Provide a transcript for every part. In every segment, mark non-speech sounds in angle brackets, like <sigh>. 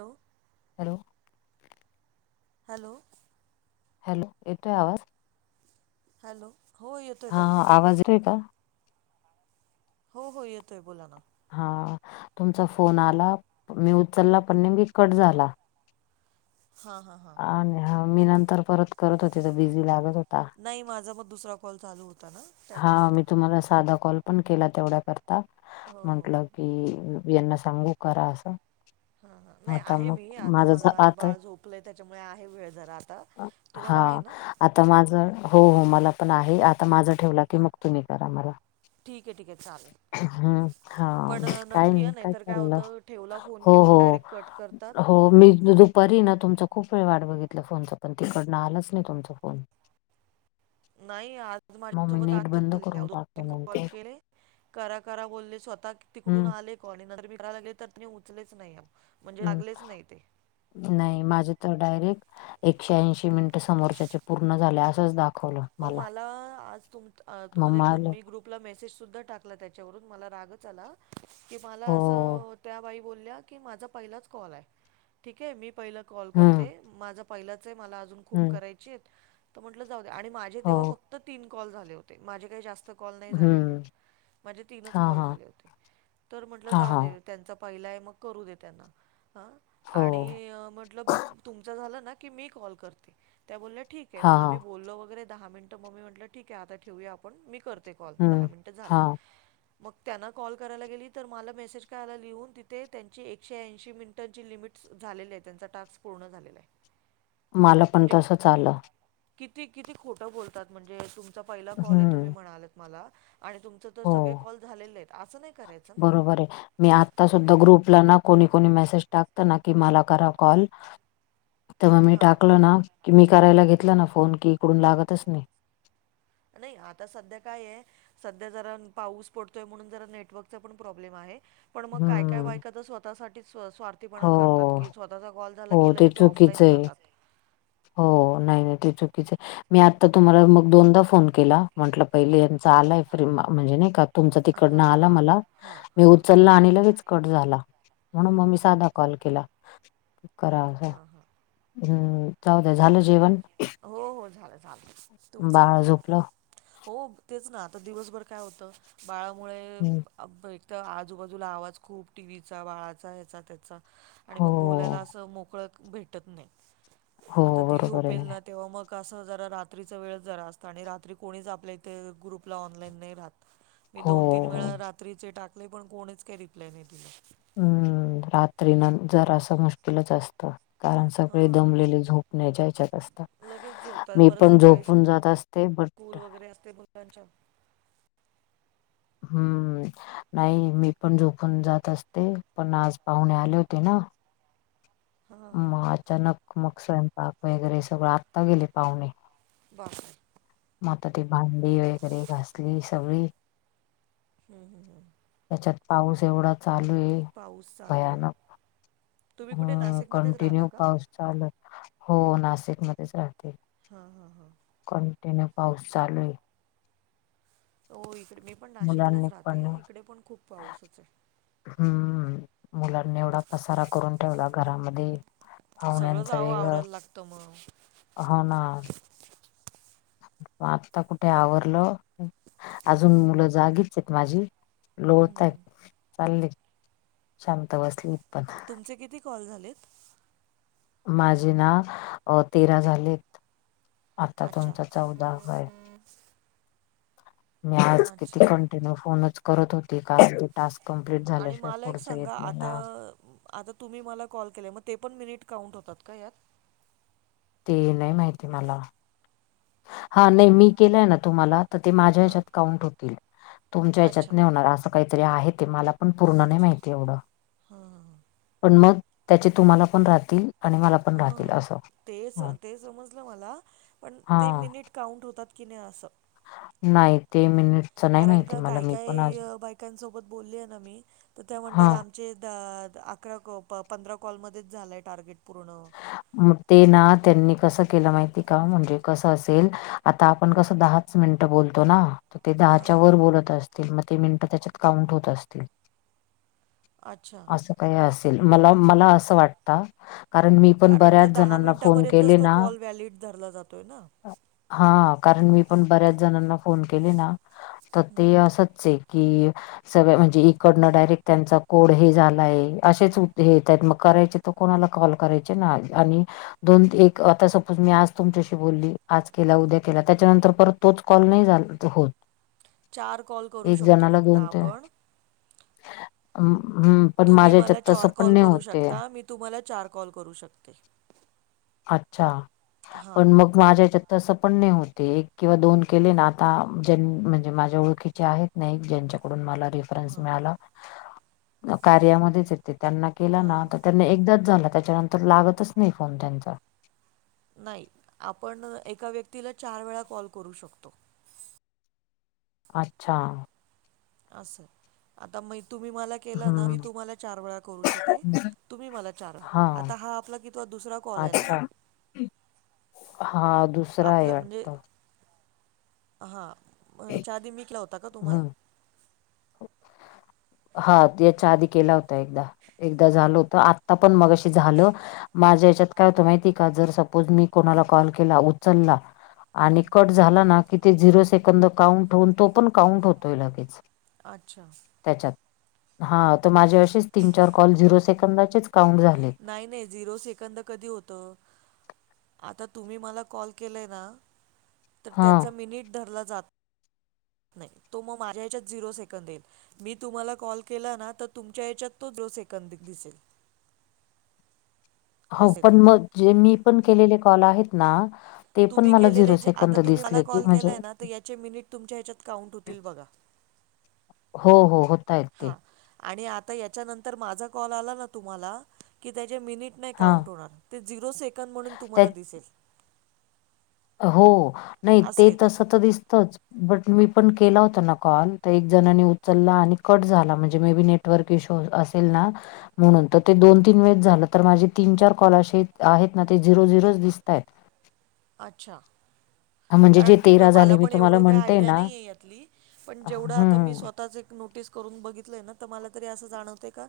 Low. Hello. Hello. Hello येतोय आवाज? Hello. हो येतोय हा ताई आवाज रे का? हो हो येतोय बोला ना. हा तुमचा फोन आला मी उचलला पण नेमी कट झाला. हा हा. आणि हा मी नंतर परत करत होते तर बिझी लागत होता. नाही माझा मग दुसरा कॉल चालू होता ना. हा त्यामुळे मी तुम्हाला साधा कॉल पण केला तेवढ्याकरता हो हो हो म्हंटलं की बी यांना सांगू करा असं. हा ह नाही आता आहे मग मी आता माझं झ- मला माझे आता बाळ झोपलंय त्याच्यामुळे आहे वेळ जरा आता हा तुम्हाला आहे ना आता माझ हो हो मला पण आहे आता माझं ठेवलं की मग तुम्ही करा मला ठीक आहे ठीक आहे चालेल. हम् हा पण काय नक्की या नाही काय तर चाललं होतं ठेवला फोन हो की मग हो डायरेक्ट कट करतात हो मी दुपारी ना तुमचा खूप वेळ वाट बघितलं फोनच पण तिकडनं आलंच नाही तुमचा फोन नाही आज मग मी माझ्यासोबत नेट आश बंद झा करून दोन तीन टाकलं कॉल नंतर केले करा करा बोलले स्वतः तिकडून हम्म आले कॉलिंग नंतर मी करायला लागले तर ते उचलेच नाही म्हणजे हम्म लागलेच नाही ते नाही माझ तर डायरेक्ट एकशे ऐंशी मिनिट समोरच्याचे पूर्ण झाले असंच दाखव अ मला आज तुम तुम्हाला मम्मा एक आलं मी ग्रुप ग्रुपला मेसेज सुद्धा टाकला त्याच्यावरून मला रागच आला की मला अस हो त्या बाई बोल्या की माझा पहिलाच कॉल आहे ठीके मी पहिला कॉल हम्म करते माझा पहिलाच आहे मला अजून खूप हम्म करायचीत तर म्हटलं जाऊ दे आणि माझे हो तेव्हा फ- -क्त तीन कॉल झाले होते माझे काही जास्त कॉल नाही झालेले हम्म माझे तीनच हा कॉल हा झाले होते तर म्हंटलं हा जाऊ हा दे त्यांचा पहिला आहे मग करू दे त्यांना ह हो आणि म्हटलं मग तुमचा झालं ना की मी कॉल करते त्या बोलल्या ठीक आहे हा मग हा आम्ही बोललो वगैरे दहा मिनिटं मग मी म्हटलं ठीक आहे आता ठेऊूया आपण मी करते कॉल हम्म दहा मिनिट झालेत. हा मग त्यांना कॉल करायला गेली तर मला मेसेज काय आला लिहून तिथे त्यांची एकशे ऐंशी मिन- -टांची लिमिट्स झाले आहे त्यांचा टास्क पूर्ण झालेला आहे. हां मला पण म्हणजे तसच आलं. किती किती खोटं बोलतात म्हणजे तुमचा पहिला कॉल आहे तुम्ही हम्म म्हणालत मला आणि तुमचं तर सगळे कॉल झालेले आहेत असं नाही करायचं ना बरं मी आता सुद्धा ग्रुपला ना कोणी कोणी मेसेज टाकत ना की मला करा कॉल तर मग मी हां टाकल ना की मी करायला घेतलं ना फोन कि इकडून लागतच नाही. नाही आता सध्या काय आहे सध्या जरा पाऊस पडतोय म्हणून जरा नेटवर्कचा पण प्रॉब्लेम आहे. पण मग काय काय हम्म. बायका तर स्वतःसाठी स्वा- हो, -र्थीपणा करतात की स्वतःचा कॉल झाला हो की ते लगेच चुकीचं ऑफलाईन आहे. जातात. हो नाही नाही ते चुकीच आहे मी आता तुम्हाला मग दोनदा फोन केला म्हंटलं पहिले यांचा आलाय फ्री तरी मी म्हणजे नाही का तुमच तुमचा तिकडनं हां आला हां मला तिकडनं आला मला. हां हां मी उचलला आणि लगेच कट झाला म्हणून मग हां मी साधा कॉल केला. कराव ह हम्म जाऊदे. झालं जेवण? हो हो झालं झालं तुमचं बाळ झोपलं? हो तेच ना आता दिवसभर काय होतं बाळामुळे हं. अ ब एक तर आजूबाजूला आवाज खूप टी व्ही चा बाळाचा हेचा तेचा आणि हो, मग बोलायला असं मोकळंक भेटत नाही. हो आता ती बरोबर झोपेल आहे. ना तेव्हा मग कसं जरा रात्रीच वेळ जरा असतं आणि रात्री कोणीच आपल्या इथे ग्रुपला ऑनलाईन नाही राहत. <inaudible> मी दोन तीन वेळा रात्रीचे टाकले पण कोणीच काही रिप्लाय नाही दिला. हम्म रात्री न जर असं मुश्किलच असतं. कारण हा सगळे दमलेले झोपने ह्याच्यात असतात. लगेच झोपतात मी परत पण सकाळी झोपून जात असते, ब स्कूल वगैर असते पण त्यांच्या हम्म. नाही, मी पण झोपून जात असते, पण आज पाहुणे आले होते ना. हा मग अचानक, मग स्वयंपाक वगैरे सगळं, आत्ता गेले पाहुणे. बापरे! म आता ती भांडी वगैरे घासली सगळी. हम्म हम्म हम्म. त्याच्यात पाऊस एवढा चालू ए पाऊस चालू आहे भयानक, तुम्ही कुठे हम्म नाशिकमध्येच राहता कंटिन्यू का पाऊस चालूय, हो नाशिक मध्येच राहते. हा हा हा. कंटिन्यू पाऊस चालूय. हो इकडे मी पण नाशिकलाच मुलांनी राहते, पण इकडे पण खूप पाऊसच ए. हम्म, मुलांनी एवढा पसारा करून ठेवला घरामध्ये, सगळंच पाहुण्यांच आवं वेगळं आवरायला लागतं मग. हो ना. म आत्ता कुठे आवरलं, अजून मुलं जागीचेत माझी. लोळतायत, चालले शांत बसली. पण तुमचे किती कॉल झालेत? माझे ना, अ तेरा झालेत. आत्ता अच्छा तुमचा चौदाव्वाय. मी आज अच्छा किती कंटिन्यू फोनच करत होत ते कालचे टास्क कंप्लीट आणि झाल्याशिवाय मला एक पुढचं येत सांगा नाही आता ना. आता तुम्ही मला कॉल केलाय, मग ते पण मिनिट काउंट होतात का यात? ते नाही माहिती मला. हा नाही, अच्छा मी केलाय ना तुम्हाला, तर ते माझ्या हां हेच्यात काउंट होतील. तुमच्या याच्यात अच्छा नाही होणार, असं काहीतरी आहे ते, मला पण पूर्ण नाही अच्छा माहिती एवढं, हां हां पण मग त्याचे तुम्हाला पण राहतील. आणि मला पण हां हां राहतील हां असं, ते स हम्म. ते समजलं मला, पण ते मिनिट काउंट होतात की नाही असं? नाही, ते मिनिट कारण का, काय काय बायकांसोबत बोलली आहे ना मी, तर त्या म्हणतात हा आम् चे द अकरा कॉ प पंधरा कॉलमध्येच झालंय टार्गेट पूर्ण. मग ते ना, त्यांनी कसं केलं माहिती का, म्हणजे कसं असेल आता आपण कसं दहाच मिनिटं बोलतो ना, तर ते हां दहाच्या हां. वर बोलत असतील, मग ते मिनिटं त्याच्यात काउंट होत असतील. अच्छा. असं काही असेल, मला मला असं वाटतं. कारण मी पण बऱ्याच जणांना फोन केले ना, वॅलिड धरला जातोय ना. हा, कारण मी पण बऱ्याच जणांना फोन केले ना, तर ते असच्चे. की सगळे म्हणजे इकडनं डायरेक्ट त्यांचा कोड हे झालाय, असेच येत मग करायचे तर कोणाला कॉल करायचे ना आधी, आणि दोन ते एक आता समज मी आज तुमच्याशी- बोली आज केला उद्या केला, त्याच्यानंतर परत तोच कॉल नाही झाला तो. चार कॉल करू शकतो फक्त आपण. हम् हम्म पण तुम्ही माझ्या मला याच्यात तसं चार पण कॉल नाही करू होते शकता. मी तुम्हाला चार कॉल करू शकते. अच्छा! हां, पण मग, माझ्या यांच्यात तस पण नाही होते एक किंवा दोन केले ना आता ज्यां म्हणजे माझ्या ओळखीचे आहेत. नाही ज्यांच्याकडून मला रेफरन्स हां, मिळाला. कार्यामध्येच येते त्यांना केला ना हां. तर त्यांना एकदाच झाला त्याच्यानंतर- तर लागतच नाही फोन त्यांना. नाही आपण एका व्यक्तीला चार वेळा कॉल करू शकतो. अच्छा! असं आता म तुम्ही मला केला ना, मी हम्म तुम्हाला चार वेळा करू शकते. तुम्ही मला चार हा वेळा आता हा आपला किवा दुसरा कॉल आहे ना? अच्छा हा दु- आपलं म्हणजे, हा हेच्या आधी मिकला होता का तुम्हाला? हम्म हा यांच्या आधी केला होता. एकदा एकदा झाल होत आत्ता पण मग अशी झालं- माझ्या यांच्यात. काय होतं माहिती का जर सपोज मी कोणाला कॉल केला उचलला आणि कट झाला ना कि ते झिरो सेकंद काउंट होऊन तो पण काउंट होतोय लगेच. अच्छा! त्याच्यात हा तर माझे अेच तीन चार कॉल झिरो सेकंदाचेच काउंट झाले. नाही नाही झिरो सेकंद कधी होतं. आता तुम्ही मला कॉल केलाय ना, तर हा त्याचा मिनट धरला जात. नाही तो मग माझ्या यांच्यात झिरो सेकंद येईल. मी तुम्हाला कॉल केला ना, तर तुमच्या याच्यात तो दो सेकंद दिसेल. हो असं आहे पण ते मे मी पण केलेले कॉल आहेत ना. ते पण तुम्ही मला केलेले झिरो जे आता, सेकंद तुम्ही मला दिसले की कॉल म्हणजे केलाय ना तर याचे मिनिट तुमच्या ह्याच्यात काउंट होतील बघा. हो हो हो हां आणि आता याच्यानंतर माझा कॉल आला ना तुम्हाला की त्याचे मिनिटं - नाही हा काउंट होणार. ते झिरो सेकड म्हणून त्या तुम्हाला दिसेल. हो नाही असं ते आहे तसं तर दिसतच. बट मी पण केला होता ना कॉल, तर एक जणनी उचलला आणि कट झाला म्हणजे may be net- network issue असेल ना, म्हणून तर ते दोन तीन वेळेस झालं, तर माझे तीन चार कॉल असे आहेत ना ते झिरो झिरोच दिसत आहेत. अच्छा! म्हणजे जे कारण की मला झाले मी पण एवढ तुम्हाला काही म्हणतेय आयडिया ना नाही यातली, पण हं, जेवढं आता मी हं. स्वतः एक नोटीस, करून बघितलंय ना तर मला तरी असं जाणवते का.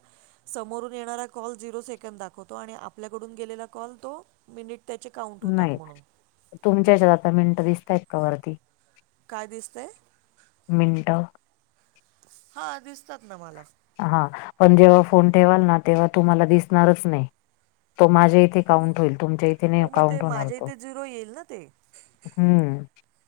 समोरून येणारा कॉल झिरो सेकंड दाखवतो, आणि आपल्याकडून गेलेला कॉल तो मिनिटं त्या- नाही तुमच्याच्यात हेच्यात आता मिनटं दिसतय का वरती? काय दिसतंय मिनिटं हा दिसतात ना मला. हा पण जेव्हा फोन ठेवाल ना तेव्हा तुमला दिसणारच नाही त मा- इथे काउंट होईल तुम्हच्या इथे हो मग ते कांउट होणार माझ्या तो. इथे झिरो येईल ना ते हम्म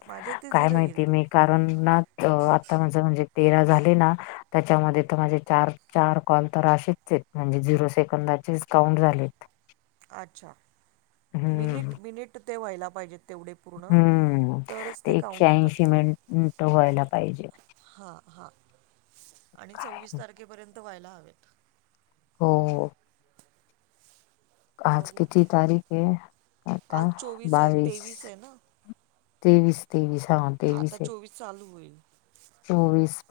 माझ्या इथे काय झिरो येईल माहितीय ते मी. कार आता म्हण म्हणजे तेरा झाले ना त्यांच्यामध्ये, माझे च चार कॉल तर असेच म्हणजे झिरो सेकंदाचेच काउंट झालेत. अच्छा हम्म मिनिट मिनिट ते व्हायला पाहिजेत तेवढे. पूर्ण हम्म तरच ते एकशे काउंट होतात. ऐंशी मिनट व्हायला पाहिजे. हा हा आणि स्वीस काय तारखेपर्यंत व्हायला हवेत. हो. आज बघू किती तारीख आहे आता आज चोवीस आहे बावीस. तेवीस आहे ना तेवीस तेवीस हा तेवीस एक. चालूईल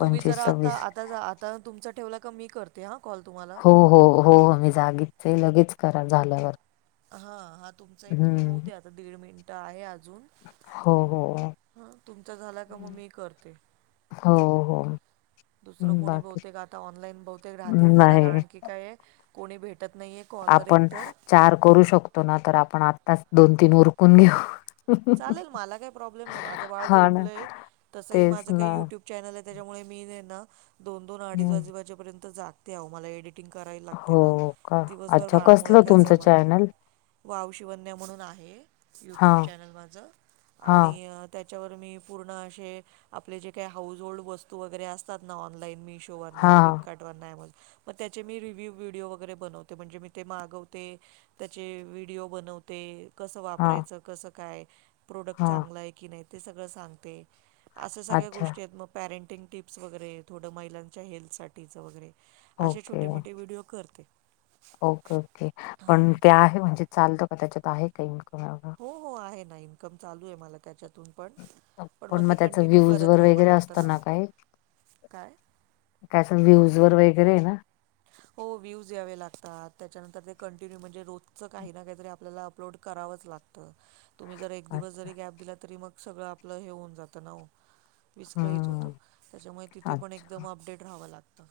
तुम्ही जरा आता सव्वीस आता. तुमचा ठेवला का मी करते हा कॉल तुम्हाला. हो हो हो हो मी जागीचच लगेच करा झाल्यावर. हा हा तुमचा एक हम्म होऊ द्या आता दीड मिनटं आहे अजून. हो हो हो. हा तुमचा झाला का मग मी करते. हो हो. दुसरं कोणी बाकी बहुतेक आता ऑनलाईन बहुतेक राहतील जरा नाही. कारण की काय कोणी भेटत नाहीये. कॉलवर आपण एकतर चार करू शकतो ना तर आपण आत्ताच दोन तीन उरकून घेऊ. चालेल मला काही प्रॉब्लेम नाही माझं बाळ हा ना, झोपलंय तसंही तेच माझं काही ना. युट्यूब. चॅनल आहे त्याच्यामुळे मी ना दोन दोन अडीच हं. वाजेू वाजेपर्यंत जातते आह मला एडिट. शटिंग करायला लागते ना हो का? दिवसभर अच्छा, बाळामुळे कसलं काही तुमचं जमत नाही. चॅनल? वाव शवन्या म्हणून आहे युट्यूब हां, चॅनल माझ हां, आणि. त्याच्यावर मी पूर्ण असे आपले जे काही हाऊस होल्ड वस्तू वगैरे असतात ना ऑनलाईन मी. वर् हां, फ्लपकार्ट. त्याचे मी रिव्ह्य व्हडओ वगैरे बनवते म्हणजे मी ते मागवते. त्याचे व्हिडिओ बनवते. ते कसं हां, वापरायचं कसं काय प्रोडक्ट हां. चांगलं आहे की नाही ते सगळं सांगते. असे सगळ्या अच्छा. गोष्टी आहेत मग पॅरेंटिंग टिप्स वगैरे थोडं महिलांच्या हेल्थसाठीठीचं वगैरे. असे ओके, छोटे मोठे व्हिडिओ करते. ओके ओके हां पण ते आहे म्हणजे चालतो का त्याच्यात आहे का इन्कम वग. हो हो आहे ना इन्कम चालू आहे मला त्याच्यातून पण. पण मग ते त्याचं कंटिन्यू करत व्ह्यूजवर राहावं वगैरे लागतं असतं ना काय. त्याच व्ह्यूज वर वगैरे ना. हो व्ह्यूज या्यावे लागतात त्याच्यानंतर ते कंटिन्यू म्हणजे रोजचं काही ना काहीतरी आपल्याला अपलोड करावंच लागतं. तुम्ही जर एक दिवस अच्छा. जरी गॅप दिला तरी मग सगळं आपलं हे होऊन जातं ना. विस्कळीत होतं हं. त्याच्यामुळे तिथे पण अच्छा. एकदम अपडेट राहावं लागतं.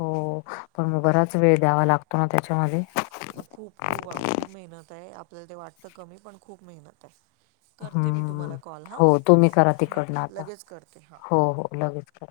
हो पण मग बराच वेळ द्यावा लागतो ना त्याच्यामध्ये. खूप खूप खूप मेहनत आहे आपल्याला ते वाटतं कमी पण खूप मेहनत आहे. करते मी हम्म. तुम्हाला कॉल हां हो तुम्ही करा हां तिकडनं आता. लगेच करते हां. हो, हो लगेच करा.